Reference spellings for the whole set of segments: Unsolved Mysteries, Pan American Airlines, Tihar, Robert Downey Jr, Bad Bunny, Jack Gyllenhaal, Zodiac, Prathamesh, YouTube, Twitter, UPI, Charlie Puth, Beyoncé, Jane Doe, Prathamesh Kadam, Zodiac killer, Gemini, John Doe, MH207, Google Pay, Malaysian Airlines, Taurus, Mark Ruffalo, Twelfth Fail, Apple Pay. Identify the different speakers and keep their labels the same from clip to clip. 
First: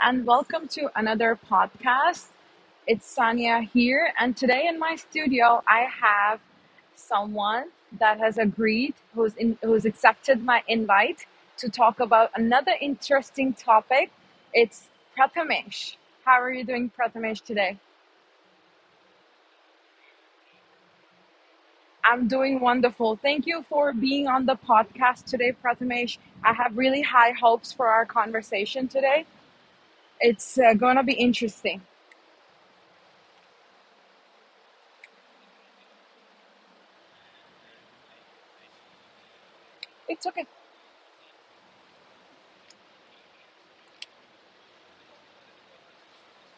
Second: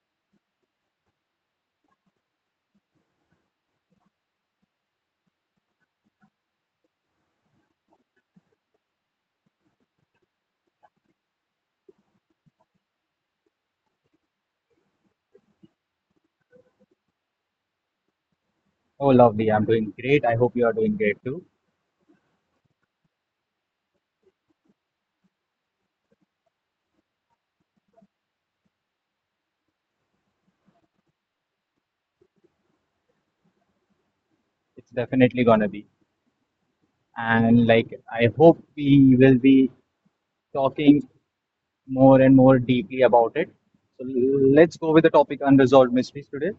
Speaker 1: and welcome to another podcast. It's Sonia here, and today in my studio, I have someone that has agreed, who's accepted my invite to talk about another interesting topic. It's Prathamesh. How are you doing, Prathamesh, today?
Speaker 2: Oh, lovely. I'm doing great. I hope you are doing great too.
Speaker 1: I'm doing wonderful. Thank you for being on the podcast today, Prathamesh. I have really high hopes for our conversation today. It's going to be interesting.
Speaker 2: It's definitely gonna be. And like, I hope we will be
Speaker 1: It's okay.
Speaker 2: talking more and more deeply about it. So let's go with the topic unresolved mysteries today.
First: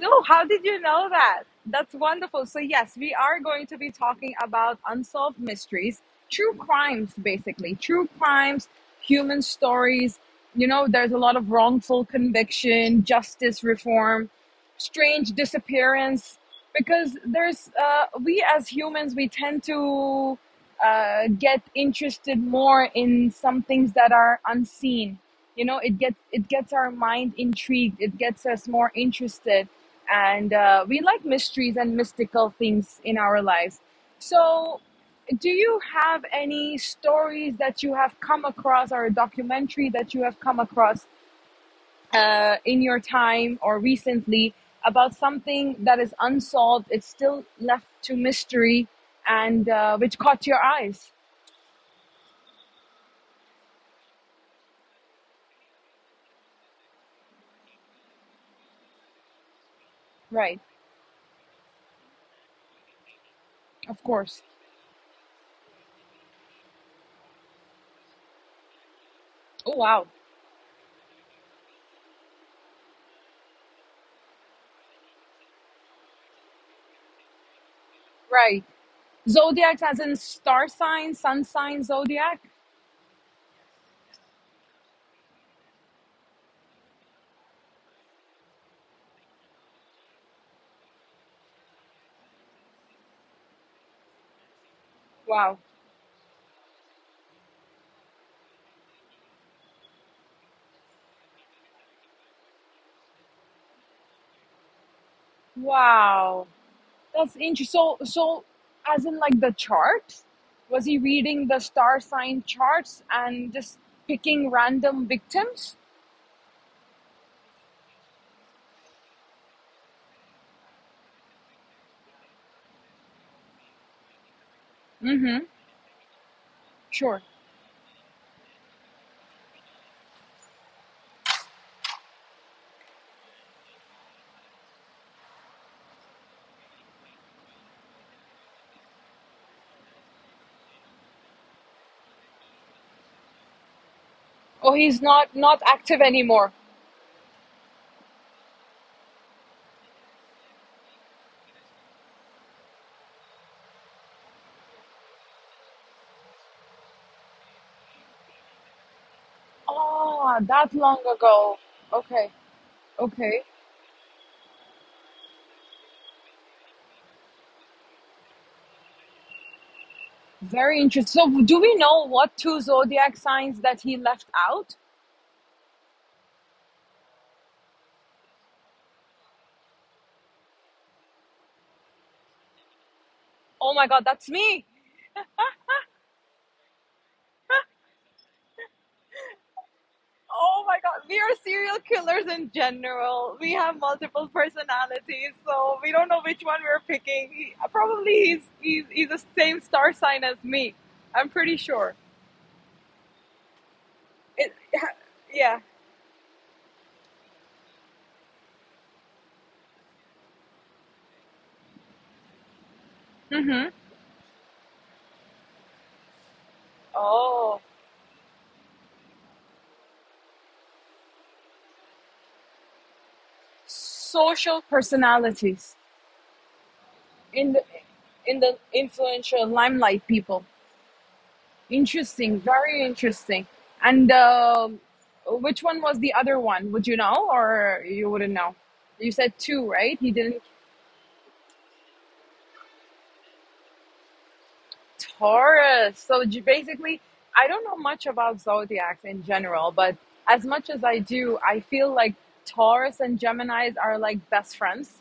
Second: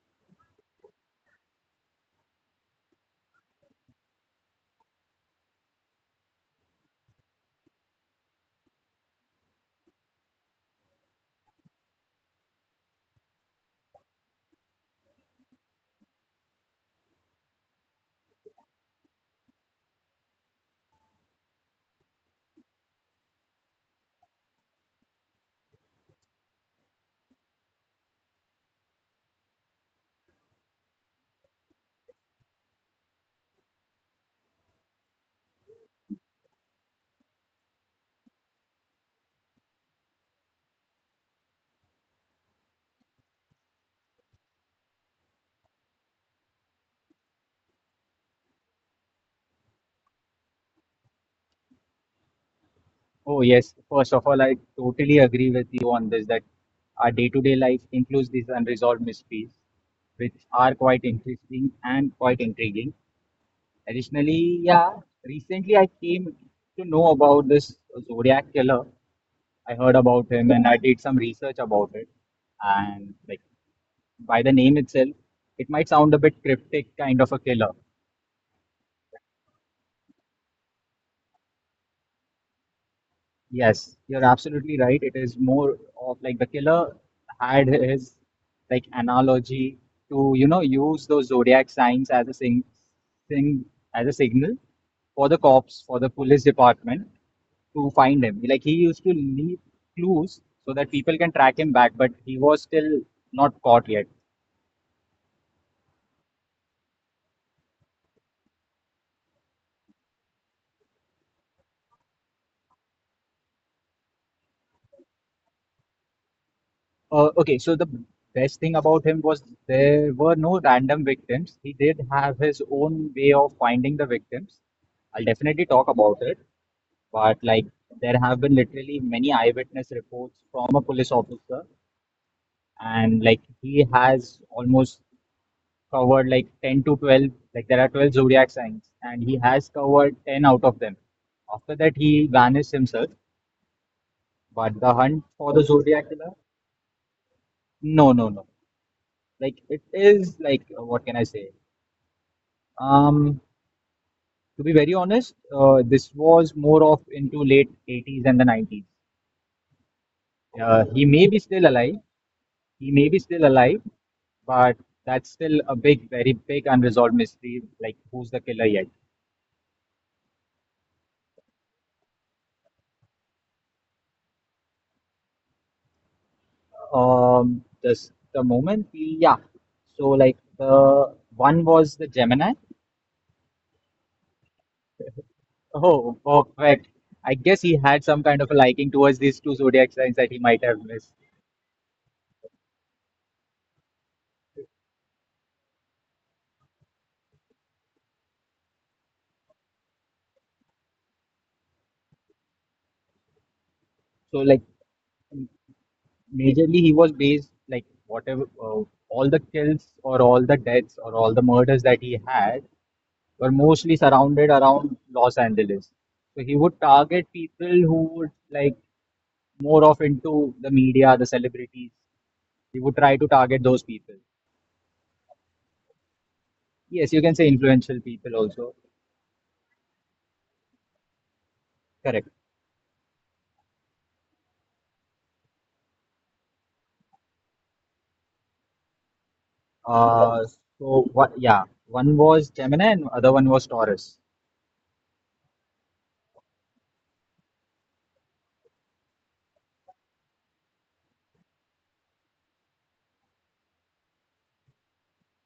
Speaker 1: No, how did you know that? That's wonderful. So, yes, we are going to be talking about unsolved mysteries, true crimes, basically, true crimes, human stories. You know, there's a lot of wrongful conviction, justice reform, strange disappearance, because there's we as humans we tend to get interested more in some things that are unseen. You know, it gets our mind intrigued, it gets us more interested, and we like mysteries and mystical things in our lives. So do you have any stories that you have come across, or a documentary that you have come across in your time or recently, about something that is unsolved? It's still left to mystery, and which caught your eyes.
Speaker 2: Oh, yes. First of all, I totally agree with you on this that our day-to-day life includes these unresolved mysteries, which
Speaker 1: Right,
Speaker 2: are quite interesting and quite intriguing.
Speaker 1: of course.
Speaker 2: Additionally, yeah, recently I came to know about this Zodiac killer. I
Speaker 1: Oh,
Speaker 2: heard
Speaker 1: wow.
Speaker 2: about him and I did some research about it. And like by the name itself, it might sound a bit cryptic, kind of a killer.
Speaker 1: Right. Zodiacs as in star sign, sun sign, zodiac.
Speaker 2: Yes, you're absolutely right. It is more of like the killer had his like analogy to, you know, use those zodiac signs as a sing thing as a signal for the
Speaker 1: Wow.
Speaker 2: cops, for the police department to find him. Like he used to leave clues so that people can track him back, but he was still not caught yet.
Speaker 1: Wow, that's interesting. So as in like the charts? Was he reading the star sign charts and just picking random victims?
Speaker 2: Okay, so the best thing about him was there were no random victims. He did have his own way of finding the victims. I'll
Speaker 1: Mm-hmm.
Speaker 2: definitely talk about it, but
Speaker 1: Sure.
Speaker 2: like there have been literally many eyewitness reports from a police officer, and like he has almost covered like 10 to 12, like there are 12 zodiac signs, and he has covered 10 out of them. After that, he vanished himself, but
Speaker 1: Oh,
Speaker 2: the
Speaker 1: he's
Speaker 2: hunt for
Speaker 1: not
Speaker 2: the
Speaker 1: not
Speaker 2: zodiac
Speaker 1: active
Speaker 2: killer,
Speaker 1: anymore.
Speaker 2: no, no, no. Like it is like what can I say? Um, to be very honest, this was more of into late 80s and the 90s.
Speaker 1: Ah, that
Speaker 2: He
Speaker 1: long
Speaker 2: may be still
Speaker 1: ago.
Speaker 2: alive.
Speaker 1: Okay,
Speaker 2: He may be still
Speaker 1: okay.
Speaker 2: alive, but that's still a big, very big unresolved mystery. Like, who's the killer yet?
Speaker 1: Very interesting. So, do we know what two zodiac signs that he left out?
Speaker 2: This the moment we yeah. So like the one was the Gemini.
Speaker 1: Oh my god, that's me!
Speaker 2: Oh, perfect. I guess he had some kind of a liking towards these two zodiac signs that he might have
Speaker 1: Oh
Speaker 2: missed.
Speaker 1: my god, we are serial killers in general. We have multiple personalities, so we don't know which one we're picking. He, probably he's the same star sign as me. I'm pretty sure.
Speaker 2: So like
Speaker 1: It, yeah.
Speaker 2: majorly he was based like whatever all the kills or all the deaths or all the murders that he had were mostly
Speaker 1: Mm-hmm.
Speaker 2: surrounded around Los Angeles. So he would target people
Speaker 1: Oh,
Speaker 2: who would like more of into the media, the celebrities. He would try to target those people.
Speaker 1: social personalities.
Speaker 2: Yes, you can say
Speaker 1: in the
Speaker 2: influential people
Speaker 1: in
Speaker 2: also.
Speaker 1: the influential limelight people.
Speaker 2: Correct.
Speaker 1: Interesting, very interesting. And um, which one was the other one? Would you know, or you wouldn't know? You said two, right?
Speaker 2: Uh,
Speaker 1: He didn't—
Speaker 2: so what? Yeah, one was Gemini and other one was Taurus.
Speaker 1: Taurus. So basically, I don't know much about zodiacs in general, but as much as I do, I feel like Taurus and Gemini's are like best friends.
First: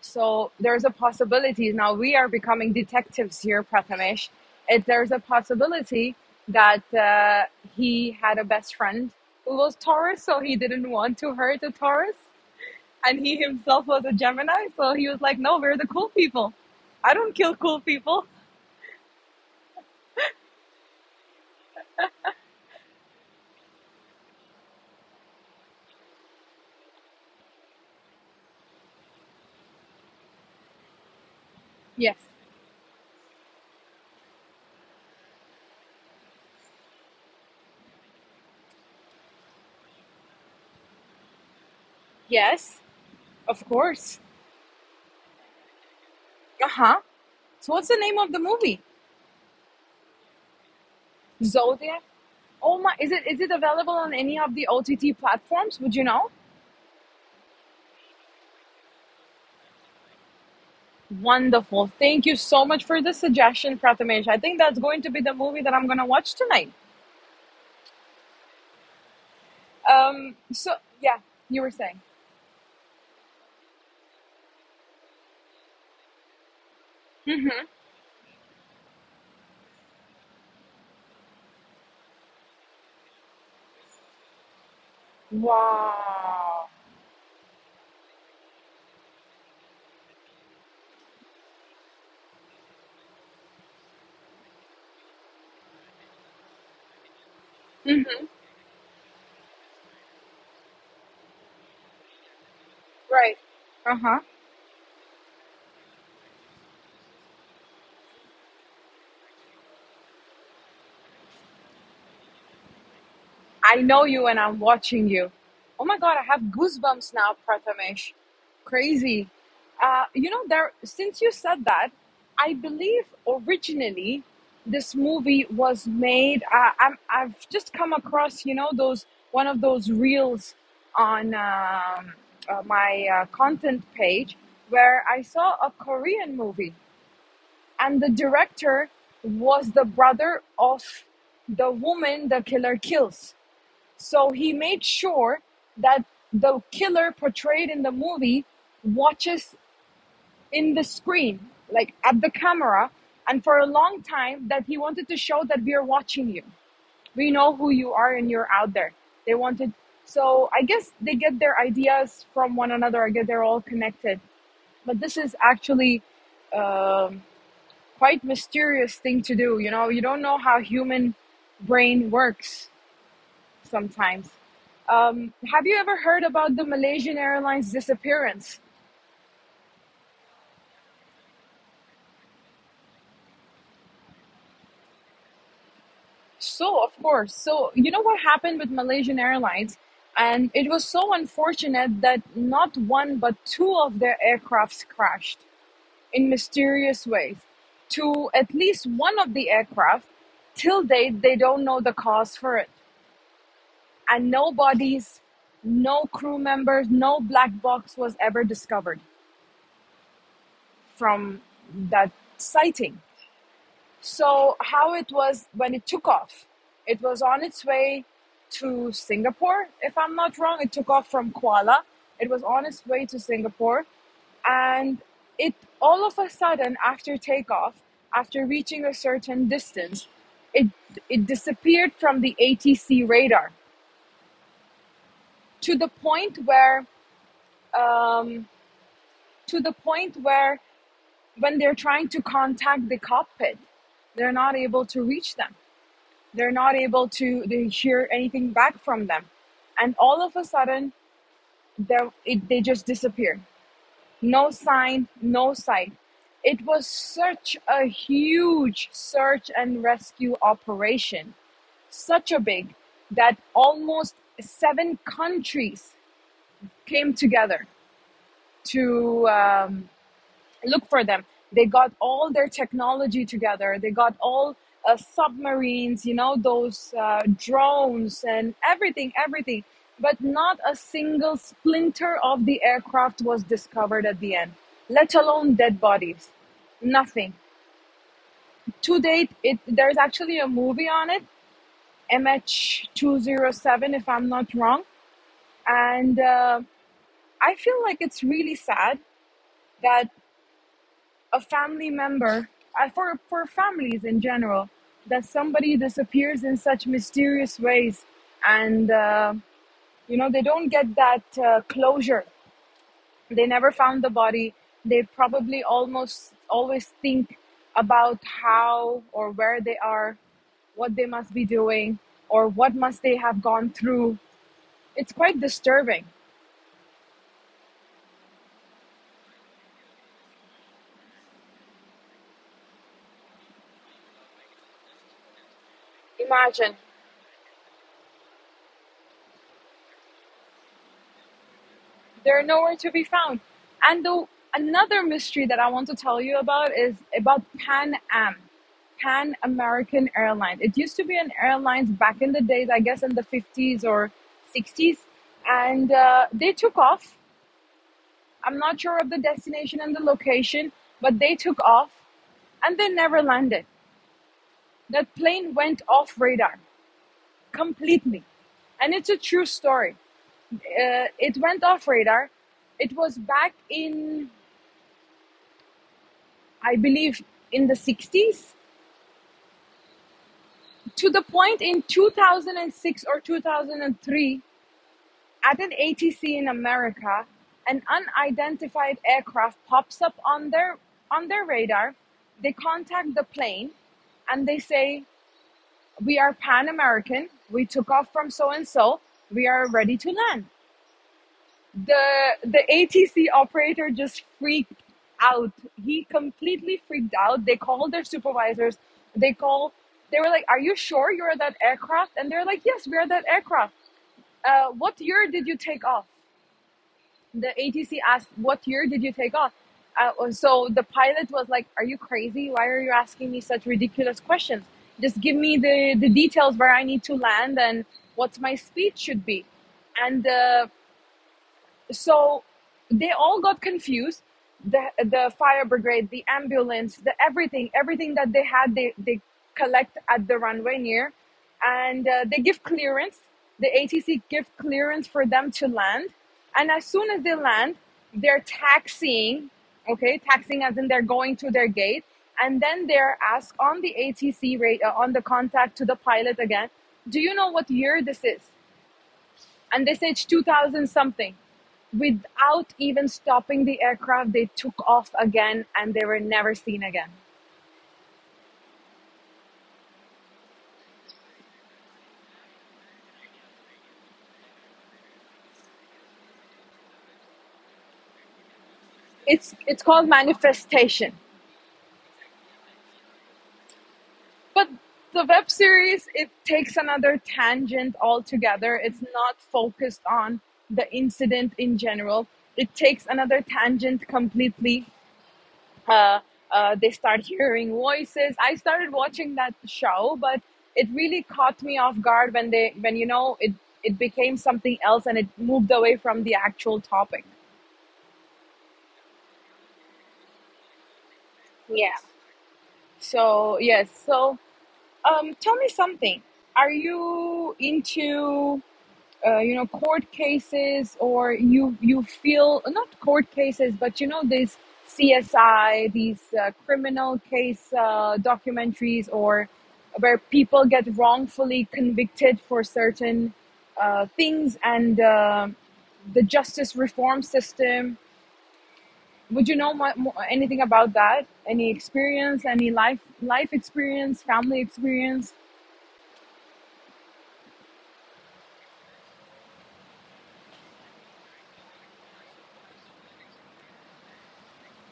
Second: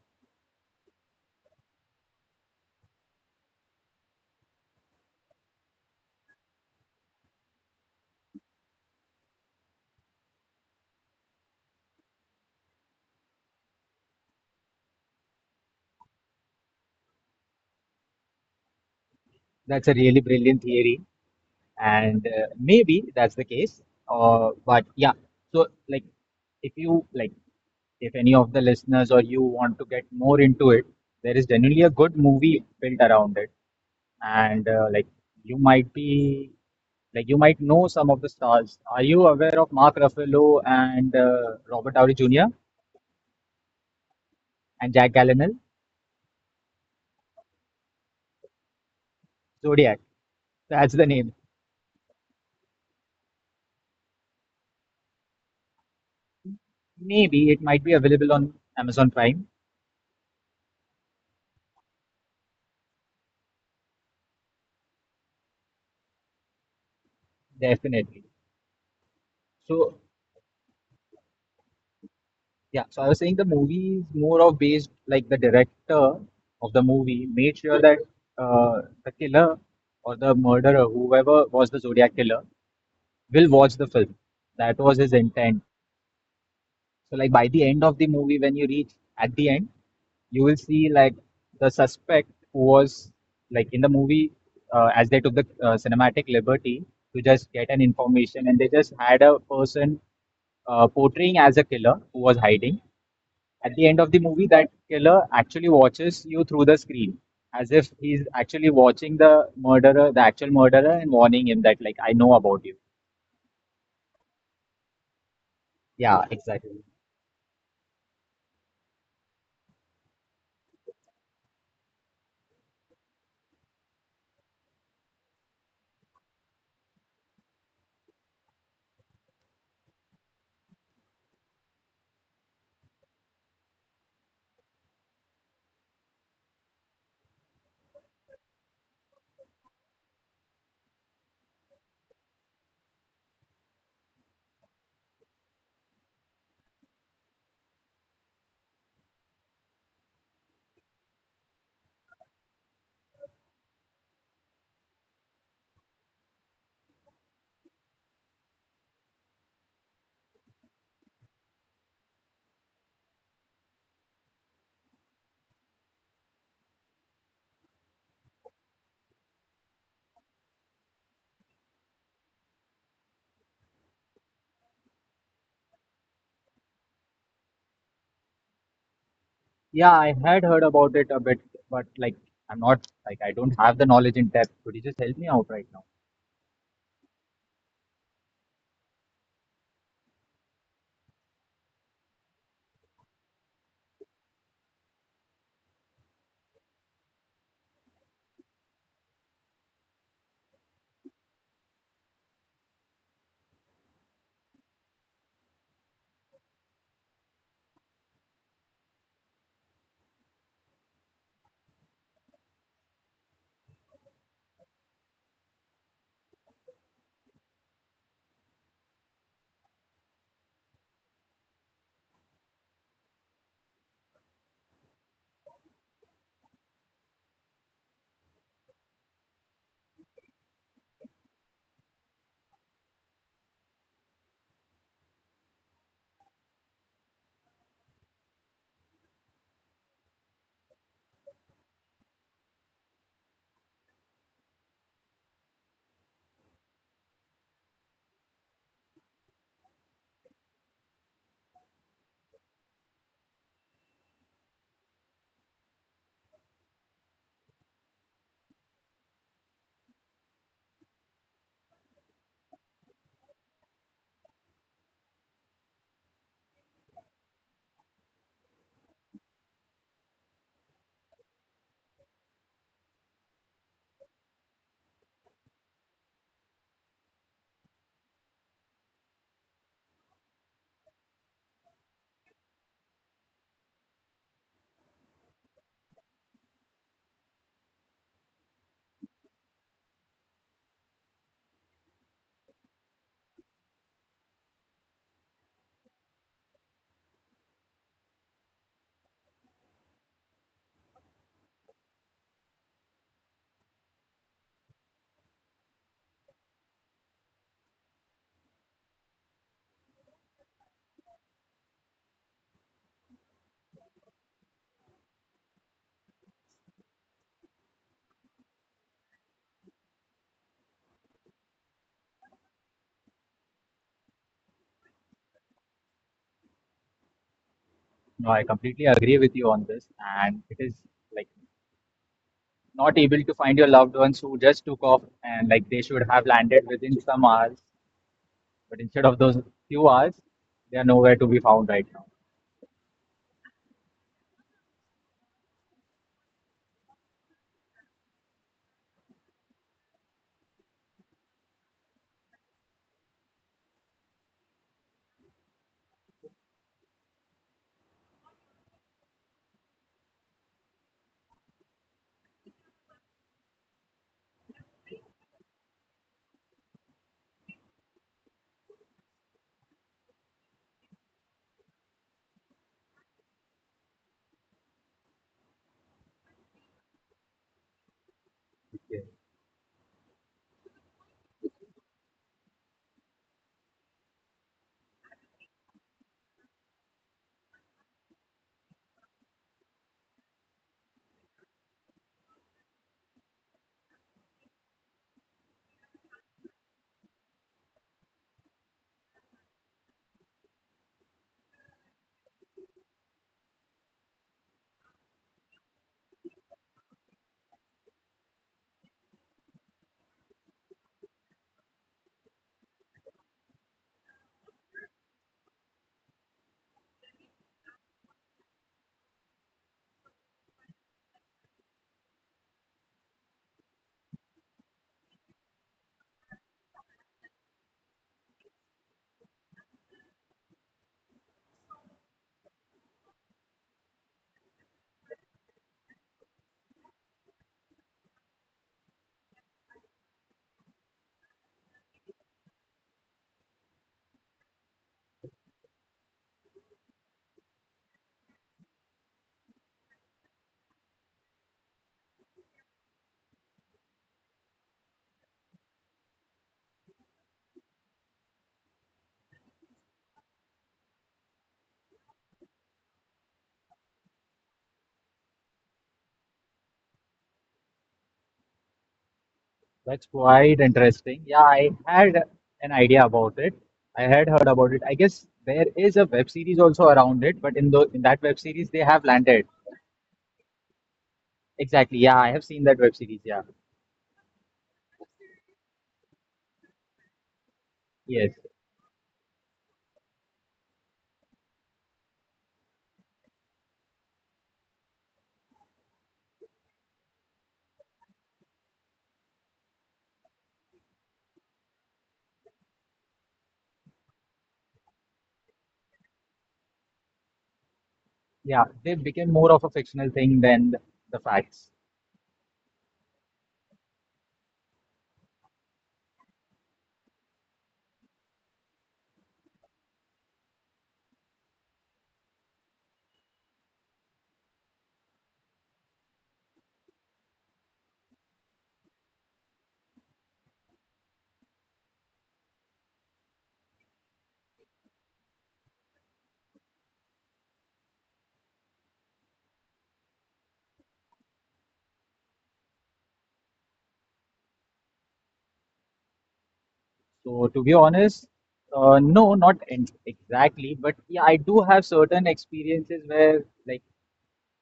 Speaker 1: So there's a possibility. Now we are becoming detectives here, Prathamesh. If there's a possibility that he had a best friend who was Taurus, so he didn't want to hurt a Taurus, and he himself was a Gemini, so he was like, "No, we're the cool people. I don't kill cool people."
Speaker 2: That's a really brilliant theory and maybe that's the case, but yeah, so like if you like, if any of the listeners or you want to get more into it, there is generally a
Speaker 1: Yes,
Speaker 2: good movie built around it, and you might be like you might know some of the stars. Are you aware of Mark Ruffalo and Robert Downey Jr.
Speaker 1: yes, of course.
Speaker 2: and Jack Gyllenhaal?
Speaker 1: Uh huh. So what's the name of the movie?
Speaker 2: Zodiac, that's the name.
Speaker 1: Zodiac. Oh my! Is it available on any of the OTT platforms? Would you know?
Speaker 2: Maybe it might be available on Amazon Prime.
Speaker 1: Wonderful. Thank you so much for the suggestion, Prathamesh. I think that's going to be the movie that I'm going to watch tonight.
Speaker 2: Definitely. So
Speaker 1: So, yeah, you were saying.
Speaker 2: yeah, so I was saying the movie is more of based like the director of the movie
Speaker 1: Hmm.
Speaker 2: made sure that the killer or the murderer, whoever was the Zodiac killer, will watch the film. That was his intent.
Speaker 1: Wow.
Speaker 2: So like by the end of the movie, when you reach at the end, you will see like the suspect who was like in the movie, as they took the cinematic liberty to just get an
Speaker 1: Hmm.
Speaker 2: information and they just had a person portraying as a killer who was hiding.
Speaker 1: Right.
Speaker 2: At
Speaker 1: Uh
Speaker 2: the
Speaker 1: huh.
Speaker 2: end of the movie, that killer actually watches you through the screen, as if he's actually watching the murderer, the actual murderer, and warning him that, like, I know about you.
Speaker 1: I know you and I'm watching you. Oh my God, I have
Speaker 2: Yeah, exactly.
Speaker 1: goosebumps now, Prathamesh. Crazy. You know, there. Since you said that, I believe originally this movie was made. I've just come across, you know, those one of those reels on my content page, where I saw a Korean movie, and the director was the brother of the woman the killer kills. So he made sure that the killer portrayed in the movie watches in the screen, like at the camera, and for a long time, that he wanted to show that we are watching you. We know who you are and you're out there. They wanted— so I guess they get their ideas from one another. I guess they're all connected. But this is actually um, quite mysterious thing to do. You know, you don't know how human brain works sometimes. Have you ever heard about the Malaysian Airlines disappearance?
Speaker 2: Yeah, I had heard about it a bit, but like, I'm not, like, I don't have the knowledge in depth. Could you just help me out right now?
Speaker 1: So, of course. So, you know what happened with Malaysian Airlines? And it was so unfortunate that not one but two of their aircrafts crashed in mysterious ways. To at least one of the aircraft, till date, they don't know the cause for it. And no bodies, no crew members, no black box was ever discovered from that sighting. So, how it was when it took off? It was on its way to Singapore, if I'm not wrong. It took off from Kuala. It was on its way to Singapore, and it all of a sudden, after takeoff, after reaching a certain distance, it it disappeared from the ATC radar, to the point where um, to the point where when they're trying to contact the cockpit, they're not able to reach them, they're not able to they hear anything back from them, and all of a sudden they they just disappear. No sign, no sight. It was such a huge search and rescue operation, such a big, that almost seven countries came together to look for them. They got all their technology together. They got all submarines, you know, those drones and everything, everything. But not a single splinter of the aircraft was discovered at the end, let alone dead bodies. Nothing. To date, there's actually a movie on it, MH207, if I'm not wrong. And I feel like it's really sad that a family member, for families in general, that somebody disappears in such mysterious ways, and, you know, they don't get that closure. They never found the body. They probably almost always think about how or where they are, what they must be doing, or what must they have gone through. It's quite disturbing.
Speaker 2: No, I completely agree with you on this, and it is like not able to find your loved ones who just took off and like they should have
Speaker 1: Imagine—
Speaker 2: landed within some hours, but instead of those few hours, they are nowhere to be found right now.
Speaker 1: They're nowhere to be found. And the, Another mystery that I want to tell you about is about Pan Am, Pan American Airlines. It used to be an airline back in the days, I guess in the 50s or 60s, and they took off. I'm not sure of the destination and the location, but they took off and they never landed. That plane went off radar completely, and it's a true story. It went off radar. It was back in, I believe, in the 60s, to the point in 2006 or 2003, at an ATC in America, an unidentified aircraft pops up on their radar. They contact the plane and they say, "We are Pan American. We took off from so and so. We are ready to land." The ATC operator just freaked out. He completely freaked out. They called their supervisors. They call. They were like, "Are you sure you're that aircraft?" And they're like, "Yes, we're that aircraft." What year did you take off? The ATC asked, "What year did you take off?" So the pilot was like, "Are you crazy? Why are you asking me such ridiculous questions? Just give me the details where I need to land and what my speed should be." And so they all got confused. The fire brigade, the ambulance, the everything, everything that they had, they collect at the runway near, and they give clearance, the ATC give clearance for them to land. And as soon as they land, they're taxiing, okay, taxiing as in they're going to their gate, and then they're asked on the ATC rate, on the contact to the pilot again, do you know what year this is? And they say it's 2000 something. Without even stopping the aircraft, they took off again and they were never seen again.
Speaker 2: That's quite interesting. Yeah, I had an idea about it. I had heard about it. I guess there is a web series also around it, but in the in that web series they have
Speaker 1: it's
Speaker 2: landed.
Speaker 1: it's called Manifestation.
Speaker 2: Exactly. Yeah, I have seen that web series. Yeah.
Speaker 1: But the web series, it takes another tangent
Speaker 2: Yes.
Speaker 1: altogether. It's not focused on the incident in general, it takes another tangent completely. uh, they start hearing voices. I started watching that show, but it really caught me off guard when they when you know, it became something else and it moved away from the actual topic.
Speaker 2: Yeah, they became more of a fictional thing than the facts.
Speaker 1: So yes, so tell me something. Are you into you know, court cases? Or you feel, not court cases, but you know, these CSI, these criminal case documentaries, or where people get wrongfully convicted for certain things, and the justice reform system, would you know anything about that? Any experience, any life experience, family experience,
Speaker 2: So to be honest, no, not en exactly, but yeah, I do have certain experiences where like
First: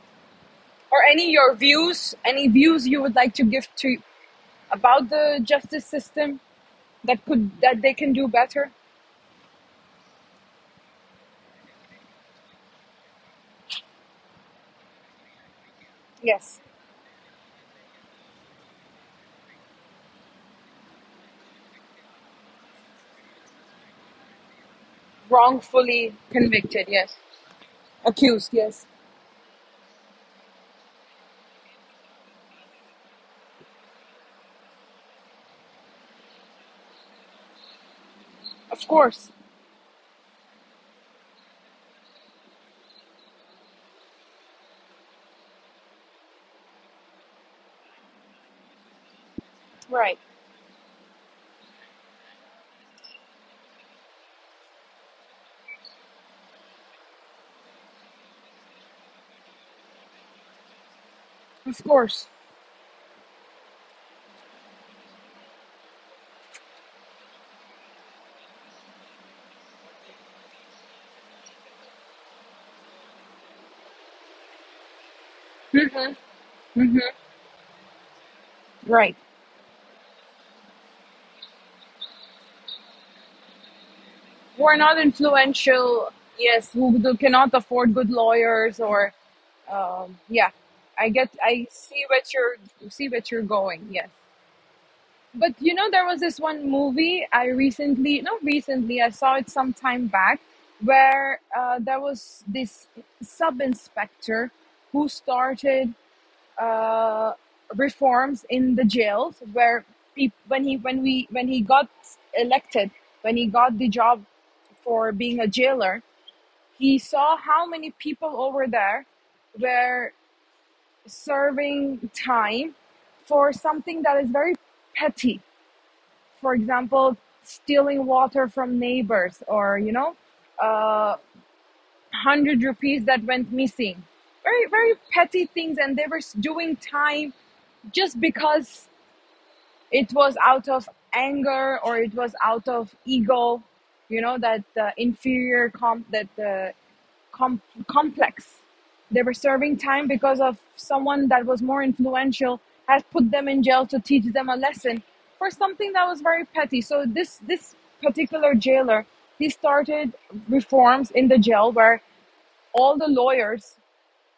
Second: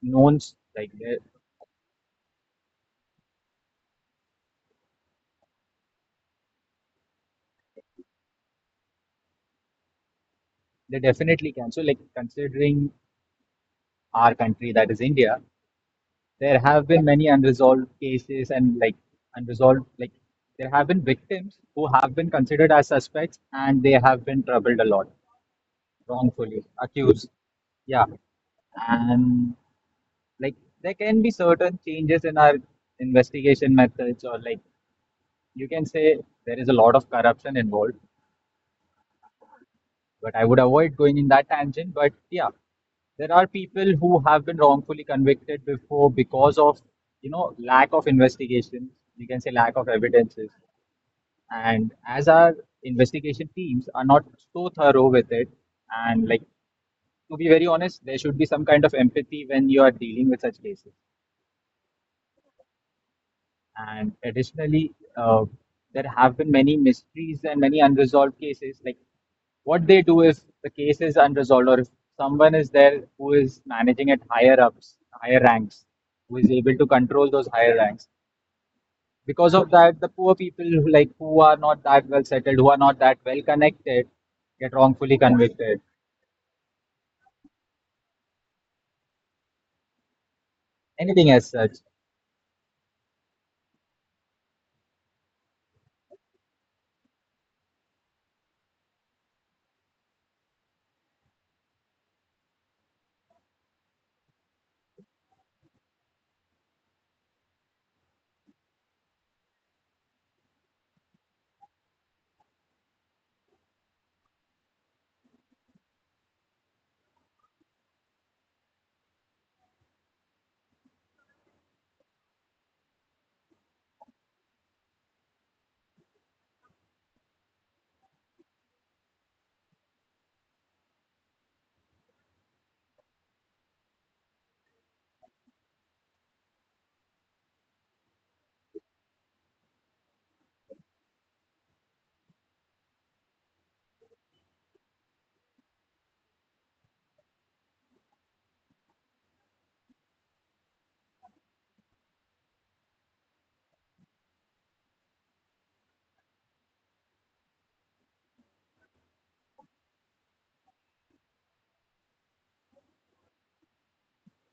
Speaker 2: knowns like
Speaker 1: or any your views, any views you would like to give to about the justice system, that could that they can do better?
Speaker 2: they definitely can. So like considering our country that is India. There
Speaker 1: Yes.
Speaker 2: have been many unresolved cases and like unresolved, like there have been victims who have been considered as suspects and they have been troubled a lot,
Speaker 1: Wrongfully
Speaker 2: wrongfully
Speaker 1: convicted, yes.
Speaker 2: accused. Yeah.
Speaker 1: Accused, yes.
Speaker 2: And like there can be certain changes in our investigation methods, or like you can say there is a lot of corruption involved.
Speaker 1: Of course.
Speaker 2: But I would avoid going in that tangent. But yeah, there are people who have been wrongfully convicted before because of, you know, lack of investigation, you can say lack of
Speaker 1: Right.
Speaker 2: evidences, and as our investigation teams are not so thorough with it, and like to be very honest, there should be some kind of empathy when you are dealing with such cases.
Speaker 1: Of course.
Speaker 2: And additionally, there have been many mysteries and many unresolved cases. Like what they do if the case is unresolved, or if someone is there who is managing at higher ups, higher ranks, who is able to
Speaker 1: Hmm.
Speaker 2: control those higher ranks.
Speaker 1: Right.
Speaker 2: Because of that, the poor people who like who are not that well settled, who are not that well connected,
Speaker 1: Who
Speaker 2: get
Speaker 1: are not
Speaker 2: wrongfully convicted.
Speaker 1: influential, yes, who do, cannot afford good lawyers or yeah. I get
Speaker 2: Anything as
Speaker 1: I
Speaker 2: such.
Speaker 1: see what you're, see what you're going, yes. But you know, there was this one movie I recently, not recently, I saw it some time back, where there was this sub inspector who started uh, reforms in the jails where peop when he when we when he got elected, when he got the job for being a jailer. He saw how many people over there were serving time for something that is very petty, for example, stealing water from neighbors or, you know, uh, 100 rupees that went missing. Very, very petty things, and they were doing time just because it was out of anger or it was out of ego, you know, that inferior comp that com- complex. They were serving time because of someone that was more influential, has put them in jail to teach them a lesson for something that was very petty. So this particular jailer, he started reforms in the jail where all the lawyers,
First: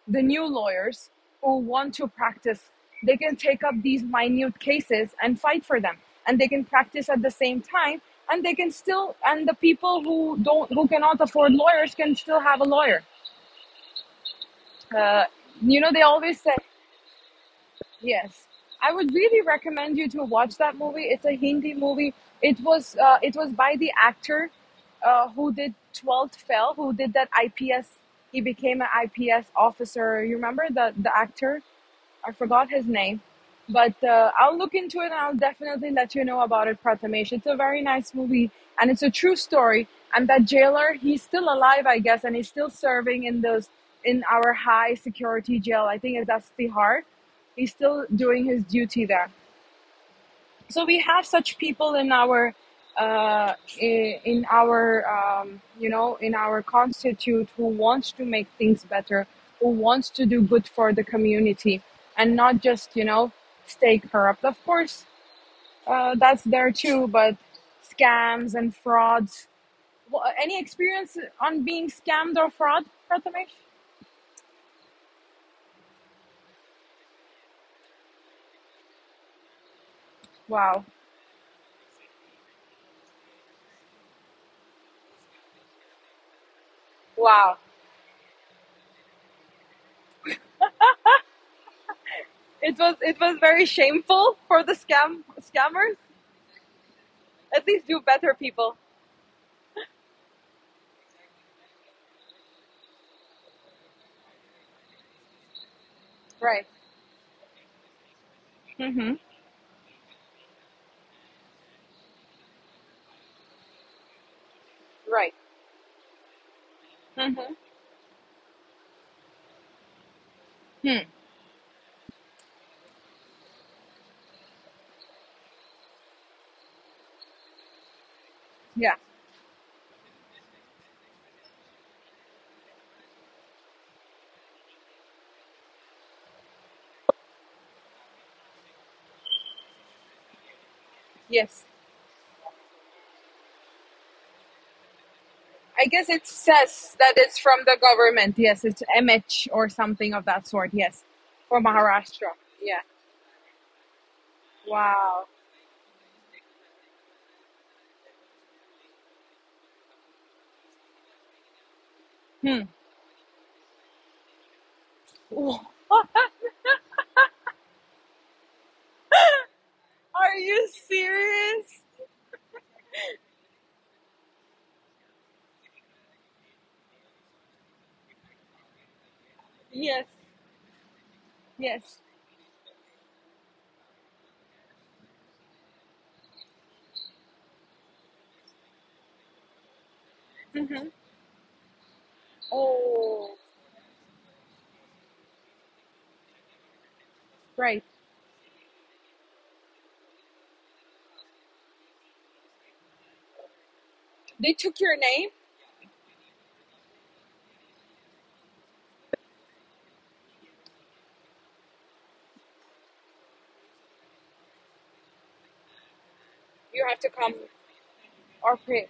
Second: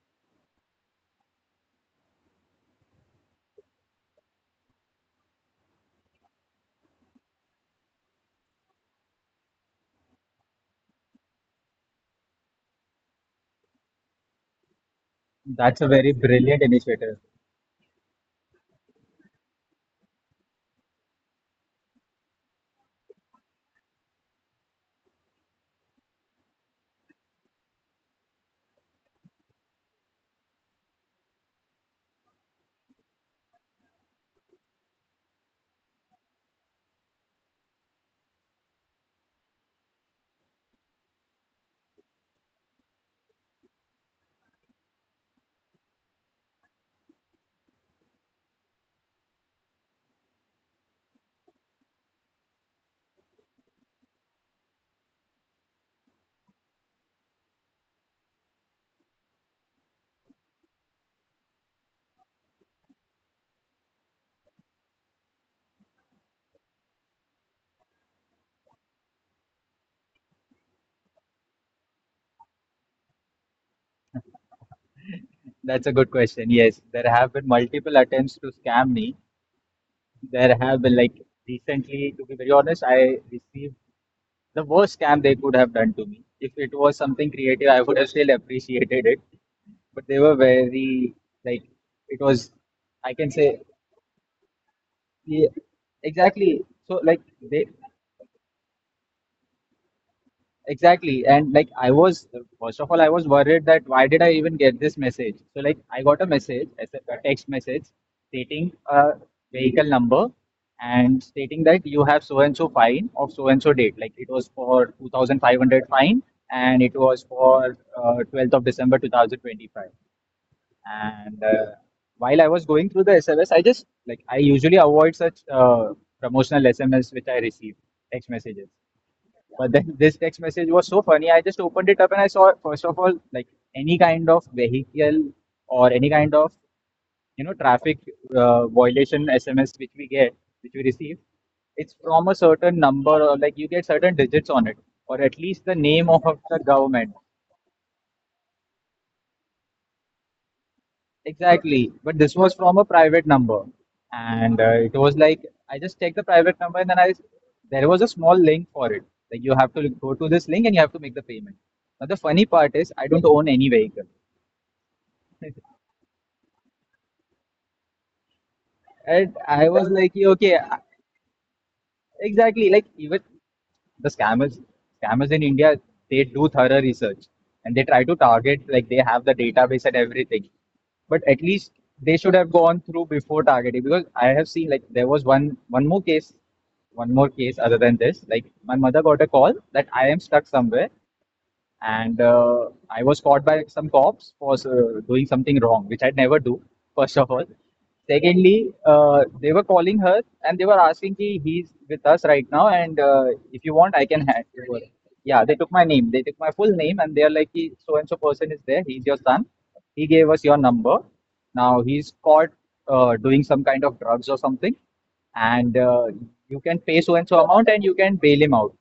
Speaker 1: the new lawyers who want to practice, they can take up these minute cases and fight for them, and they can practice at the same time, and they can still and the people who don't, who cannot afford lawyers can still have a lawyer. uh,
Speaker 2: That's
Speaker 1: you
Speaker 2: a
Speaker 1: know, they
Speaker 2: very
Speaker 1: always
Speaker 2: brilliant
Speaker 1: say.
Speaker 2: initiative.
Speaker 1: Yes, I would really recommend you to watch that movie. It's a Hindi movie. It was by the actor who did Twelfth Fail, who did that IPS. He became an IPS officer. You remember the actor? I forgot his name. But I'll look into it and I'll definitely let you know about it, Prathamesh. It's a very nice movie and it's a true story. And that jailer, he's still alive, I guess, and he's still serving in those, in our high security jail. I think that's Tihar. He's still doing his duty there. So we have such people in our uh, in our you know, in our constitute, who wants to make things better, who wants to do good for the community, and not just, you know, stay corrupt, of course. That's there too. But scams and frauds, Wha any experience on being scammed or fraud, Prathamesh?
Speaker 2: That's a good question. Yes, there have been multiple attempts to scam me. There have been
Speaker 1: Wow.
Speaker 2: like recently, to be very honest, I received the worst scam they could have done to me. If it was something
Speaker 1: Wow.
Speaker 2: creative, I would have still appreciated it. But they were very, like, it was,
Speaker 1: It was,
Speaker 2: I
Speaker 1: it
Speaker 2: can
Speaker 1: was
Speaker 2: say,
Speaker 1: very shameful for the scam,
Speaker 2: yeah,
Speaker 1: scammers.
Speaker 2: exactly. So like
Speaker 1: At
Speaker 2: they
Speaker 1: least do better, people.
Speaker 2: exactly. And like I was, first of all, I was worried that why did I even get this message? So like I got a
Speaker 1: Right.
Speaker 2: message, as a text message stating
Speaker 1: Mm-hmm.
Speaker 2: a vehicle number and stating that you have so and so fine of so and so date. Like it was for
Speaker 1: Right.
Speaker 2: 2,500 fine and it was
Speaker 1: Mm-hmm.
Speaker 2: for 12th of December 2025.
Speaker 1: Hmm.
Speaker 2: And while I was going through the SMS, I just like I usually avoid such promotional SMS which I receive, text messages.
Speaker 1: Yeah.
Speaker 2: But then this text message was so funny. I just opened it up and I saw, first of all, like any kind of vehicle or any kind of, you know, traffic violation SMS which we get, which we receive,
Speaker 1: Yes.
Speaker 2: it's from a certain number or like you get certain digits on it, or at least the
Speaker 1: I guess
Speaker 2: name
Speaker 1: it
Speaker 2: of the
Speaker 1: says that
Speaker 2: government.
Speaker 1: it's from the government. Yes, it's MH or something of that sort. Yes. For
Speaker 2: Exactly. But
Speaker 1: Maharashtra.
Speaker 2: this was
Speaker 1: Yeah.
Speaker 2: from a private number. And it was
Speaker 1: Wow.
Speaker 2: like, I just checked the private number, and then there was a small link for it. Like you have to go to this link and you have to make the payment. Now the funny
Speaker 1: Hmm.
Speaker 2: part is I don't own any vehicle.
Speaker 1: Wha-
Speaker 2: And I was like, "Yeah,
Speaker 1: Are
Speaker 2: okay.
Speaker 1: you serious?
Speaker 2: Exactly. Like even the scammers, scammers in India, they do thorough research and they try to target, like they have the database and
Speaker 1: Yes.
Speaker 2: everything. But at least
Speaker 1: Yes.
Speaker 2: they should have gone through before targeting because I have seen, like, there was one more case, one more case other than this. Like my mother got a call that I am stuck
Speaker 1: Mm-hmm.
Speaker 2: somewhere and I was
Speaker 1: Oh,
Speaker 2: caught by some cops for doing something wrong, which I'd never do, first of all.
Speaker 1: right.
Speaker 2: Secondly, they were calling her and they were asking ki he's with us right now, and if you want, I can hand
Speaker 1: They
Speaker 2: you
Speaker 1: took
Speaker 2: over.
Speaker 1: your name.
Speaker 2: Yeah, they took my name. They took my full name and they are like, "Ki, so and so person is there. He's your son. He gave us your number. Now he's caught doing some kind of drugs or something, and you
Speaker 1: You
Speaker 2: can
Speaker 1: have
Speaker 2: pay
Speaker 1: to
Speaker 2: so
Speaker 1: come
Speaker 2: and so amount and you can bail
Speaker 1: or
Speaker 2: him out.
Speaker 1: pay.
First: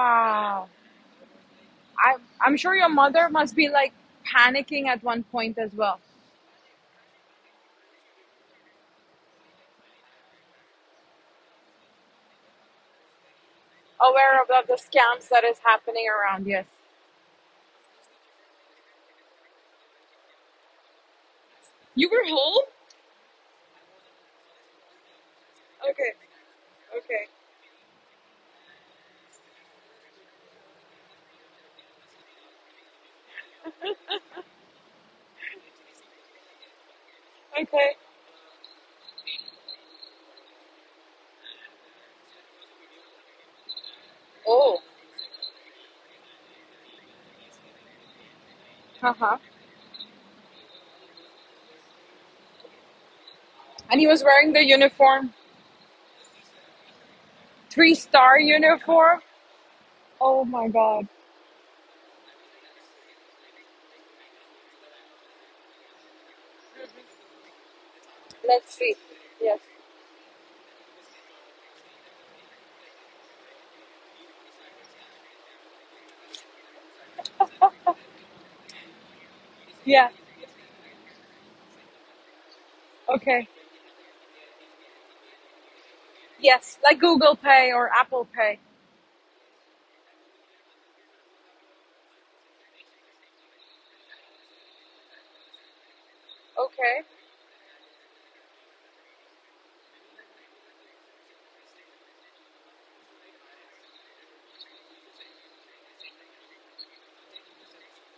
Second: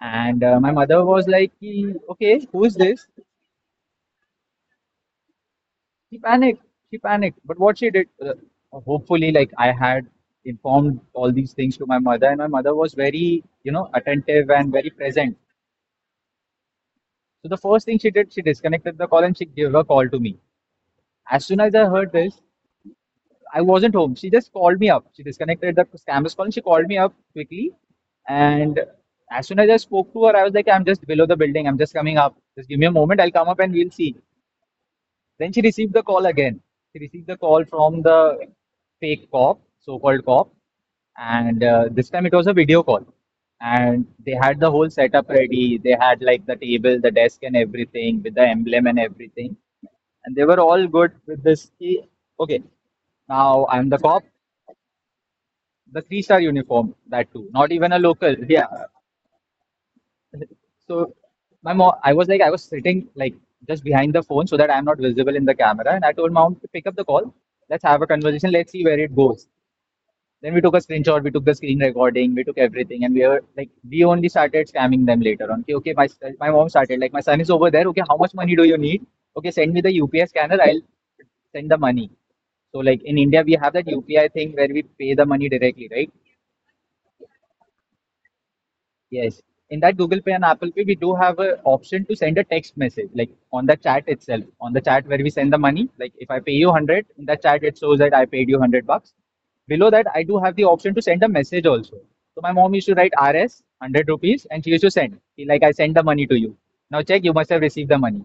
Speaker 2: And my mother was like, "Ki,
Speaker 1: I,
Speaker 2: okay,
Speaker 1: I'm
Speaker 2: who is
Speaker 1: sure your
Speaker 2: this?
Speaker 1: mother must be like panicking at one point as well.
Speaker 2: She panicked. She panicked. But what she did, hopefully, like I had informed all these things to my mother, and my mother was very, you know,
Speaker 1: Aware
Speaker 2: attentive
Speaker 1: about
Speaker 2: and
Speaker 1: the
Speaker 2: very
Speaker 1: scams
Speaker 2: present.
Speaker 1: that is happening around. Yes.
Speaker 2: So the first thing she did, she disconnected the call and she gave a call to me. As soon as I heard
Speaker 1: You were
Speaker 2: this,
Speaker 1: home?
Speaker 2: I wasn't home. She just called me up. She disconnected the
Speaker 1: Okay.
Speaker 2: scammer's call and she called me up
Speaker 1: Okay.
Speaker 2: quickly. And as soon as I spoke to her, I was like, I'm just below the building. I'm just coming up. Just give me a moment. I'll come up and we'll see. Then she received the call again. She received the call
Speaker 1: Okay.
Speaker 2: from the fake cop, so-called cop, and this time it was a video call. And they had the
Speaker 1: Oh.
Speaker 2: whole setup ready. They had like the table, the desk, and everything with the emblem and
Speaker 1: Uh huh.
Speaker 2: everything. And they were all good with this. Key. Okay, now I'm the
Speaker 1: And he
Speaker 2: cop,
Speaker 1: was wearing the uniform,
Speaker 2: the three-star uniform, that too. Not even a
Speaker 1: three
Speaker 2: local.
Speaker 1: star
Speaker 2: Yeah,
Speaker 1: uniform. Oh my God.
Speaker 2: so my mom, I was sitting like just behind the phone so that I'm not visible in the camera. And I told mom to pick up the call. Let's have a conversation. Let's
Speaker 1: Let's
Speaker 2: see where
Speaker 1: see.
Speaker 2: it goes.
Speaker 1: Yes.
Speaker 2: Then we took a screenshot. We took the screen recording. We took everything, and we were like, we only started scamming them later on. Okay, okay. My mom started like, my son is over there. Okay, how much money do you need? Okay, send me the
Speaker 1: Yeah.
Speaker 2: UPI scanner. I'll send the money. So like in India,
Speaker 1: Okay.
Speaker 2: we have that UPI thing where we pay the money directly, right?
Speaker 1: Yes, like Google Pay or Apple Pay.
Speaker 2: Yes. In that Google Pay and Apple Pay, we do have an option to send a text message, like on the chat itself, on the chat where we send the money. Like if I pay you 100,
Speaker 1: Okay.
Speaker 2: in the chat it shows that I paid you 100 bucks. Below that, I do have the option to send a message also. So my mom used to write ₹100 and she used to send, she like I send the money to you. Now check, you must have received the money.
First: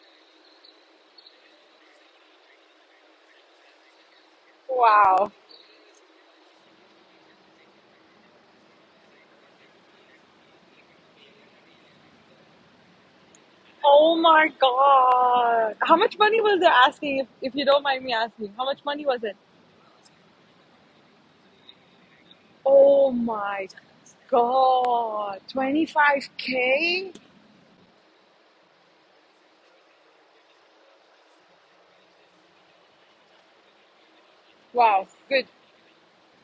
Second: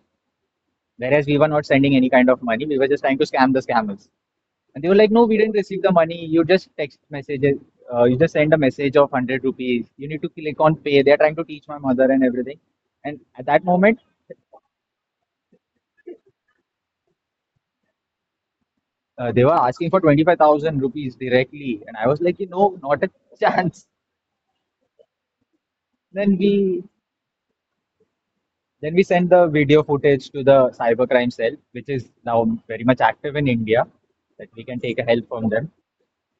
Speaker 2: Whereas we were not sending any kind of money, we were just trying to scam the scammers. And they were like, no,
Speaker 1: Wow.
Speaker 2: we didn't receive the money. You just text messages. You just send a message of 100 rupees. You need to click on pay. They're trying to teach my mother and everything. And at that moment,
Speaker 1: Oh my God. How much money was they asking, if you don't mind me asking? How much money was it?
Speaker 2: they were asking for 25,000 rupees directly. And I was like, you know, not
Speaker 1: Oh
Speaker 2: a
Speaker 1: my
Speaker 2: chance.
Speaker 1: God.
Speaker 2: Then we
Speaker 1: 25K?
Speaker 2: then we sent the video footage to the cybercrime cell, which is now very much active in India, that we can take
Speaker 1: Wow,
Speaker 2: a help
Speaker 1: good.
Speaker 2: from them.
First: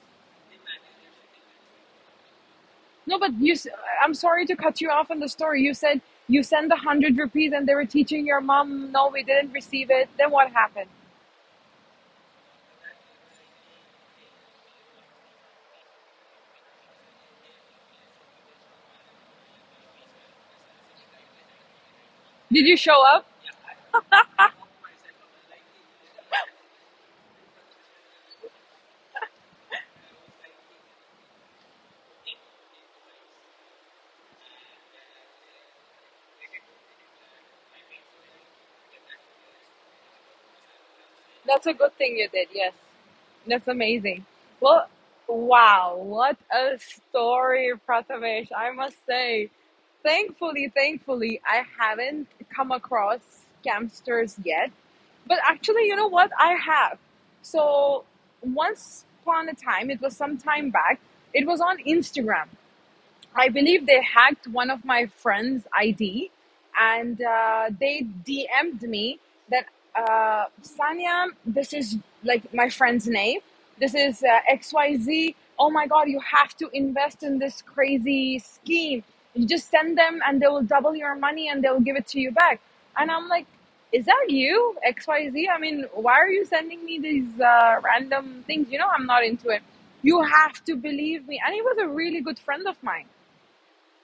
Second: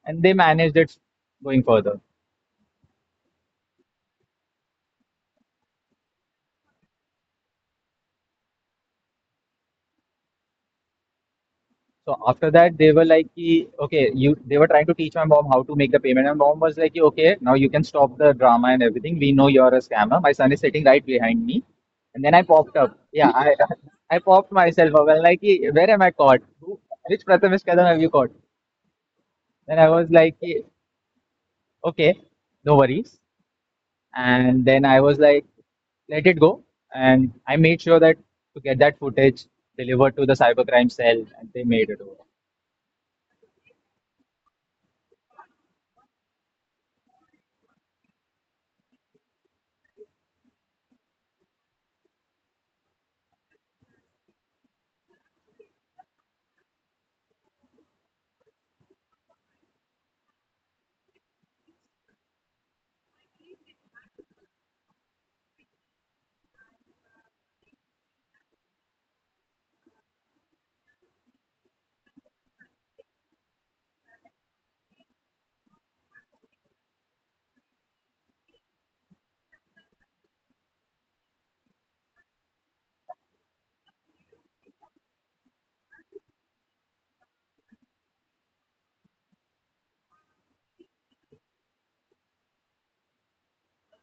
Speaker 2: And they managed it going further.
Speaker 1: No, but you, I'm sorry to cut you off on the story. You said you sent the hundred rupees and they were teaching your mom, no, we didn't receive it. Then what happened?
Speaker 2: So after that, they were like, "Ki, okay, you." They were trying to teach my mom how to make the payment, and mom was like, "Ki, okay, now you can stop the drama and everything. We know you're a scammer. My son is sitting right behind me," and then I
Speaker 1: Did
Speaker 2: popped
Speaker 1: you
Speaker 2: up.
Speaker 1: show up?
Speaker 2: I popped myself up. I'm like, "Ki, where am I caught? Who, which Prathamesh Kadam have you caught?" Then I was like, "Ki, okay, no worries." And then I was like, let it go. And I made sure that to get that footage delivered to the cybercrime cell, and they
Speaker 1: That's a
Speaker 2: made
Speaker 1: good
Speaker 2: it
Speaker 1: thing
Speaker 2: over.
Speaker 1: you did. Yes. That's amazing. Well, wow, what a story, Prathamesh. I must say, thankfully, thankfully, I haven't come across scamsters yet. But actually, you know what? I have. So once upon a time, it was some time back, it was on Instagram. I believe they hacked one of my friend's ID and they DM'd me that, Sanya, this is like my friend's name. This is XYZ. Oh my God, you have to invest in this crazy scheme. You just send them and they will double your money and they will give it to you back. And I'm like, is that you, XYZ? I mean, why are you sending me these random things? You know, I'm not into it. You have to believe me. And he was a really good friend of mine,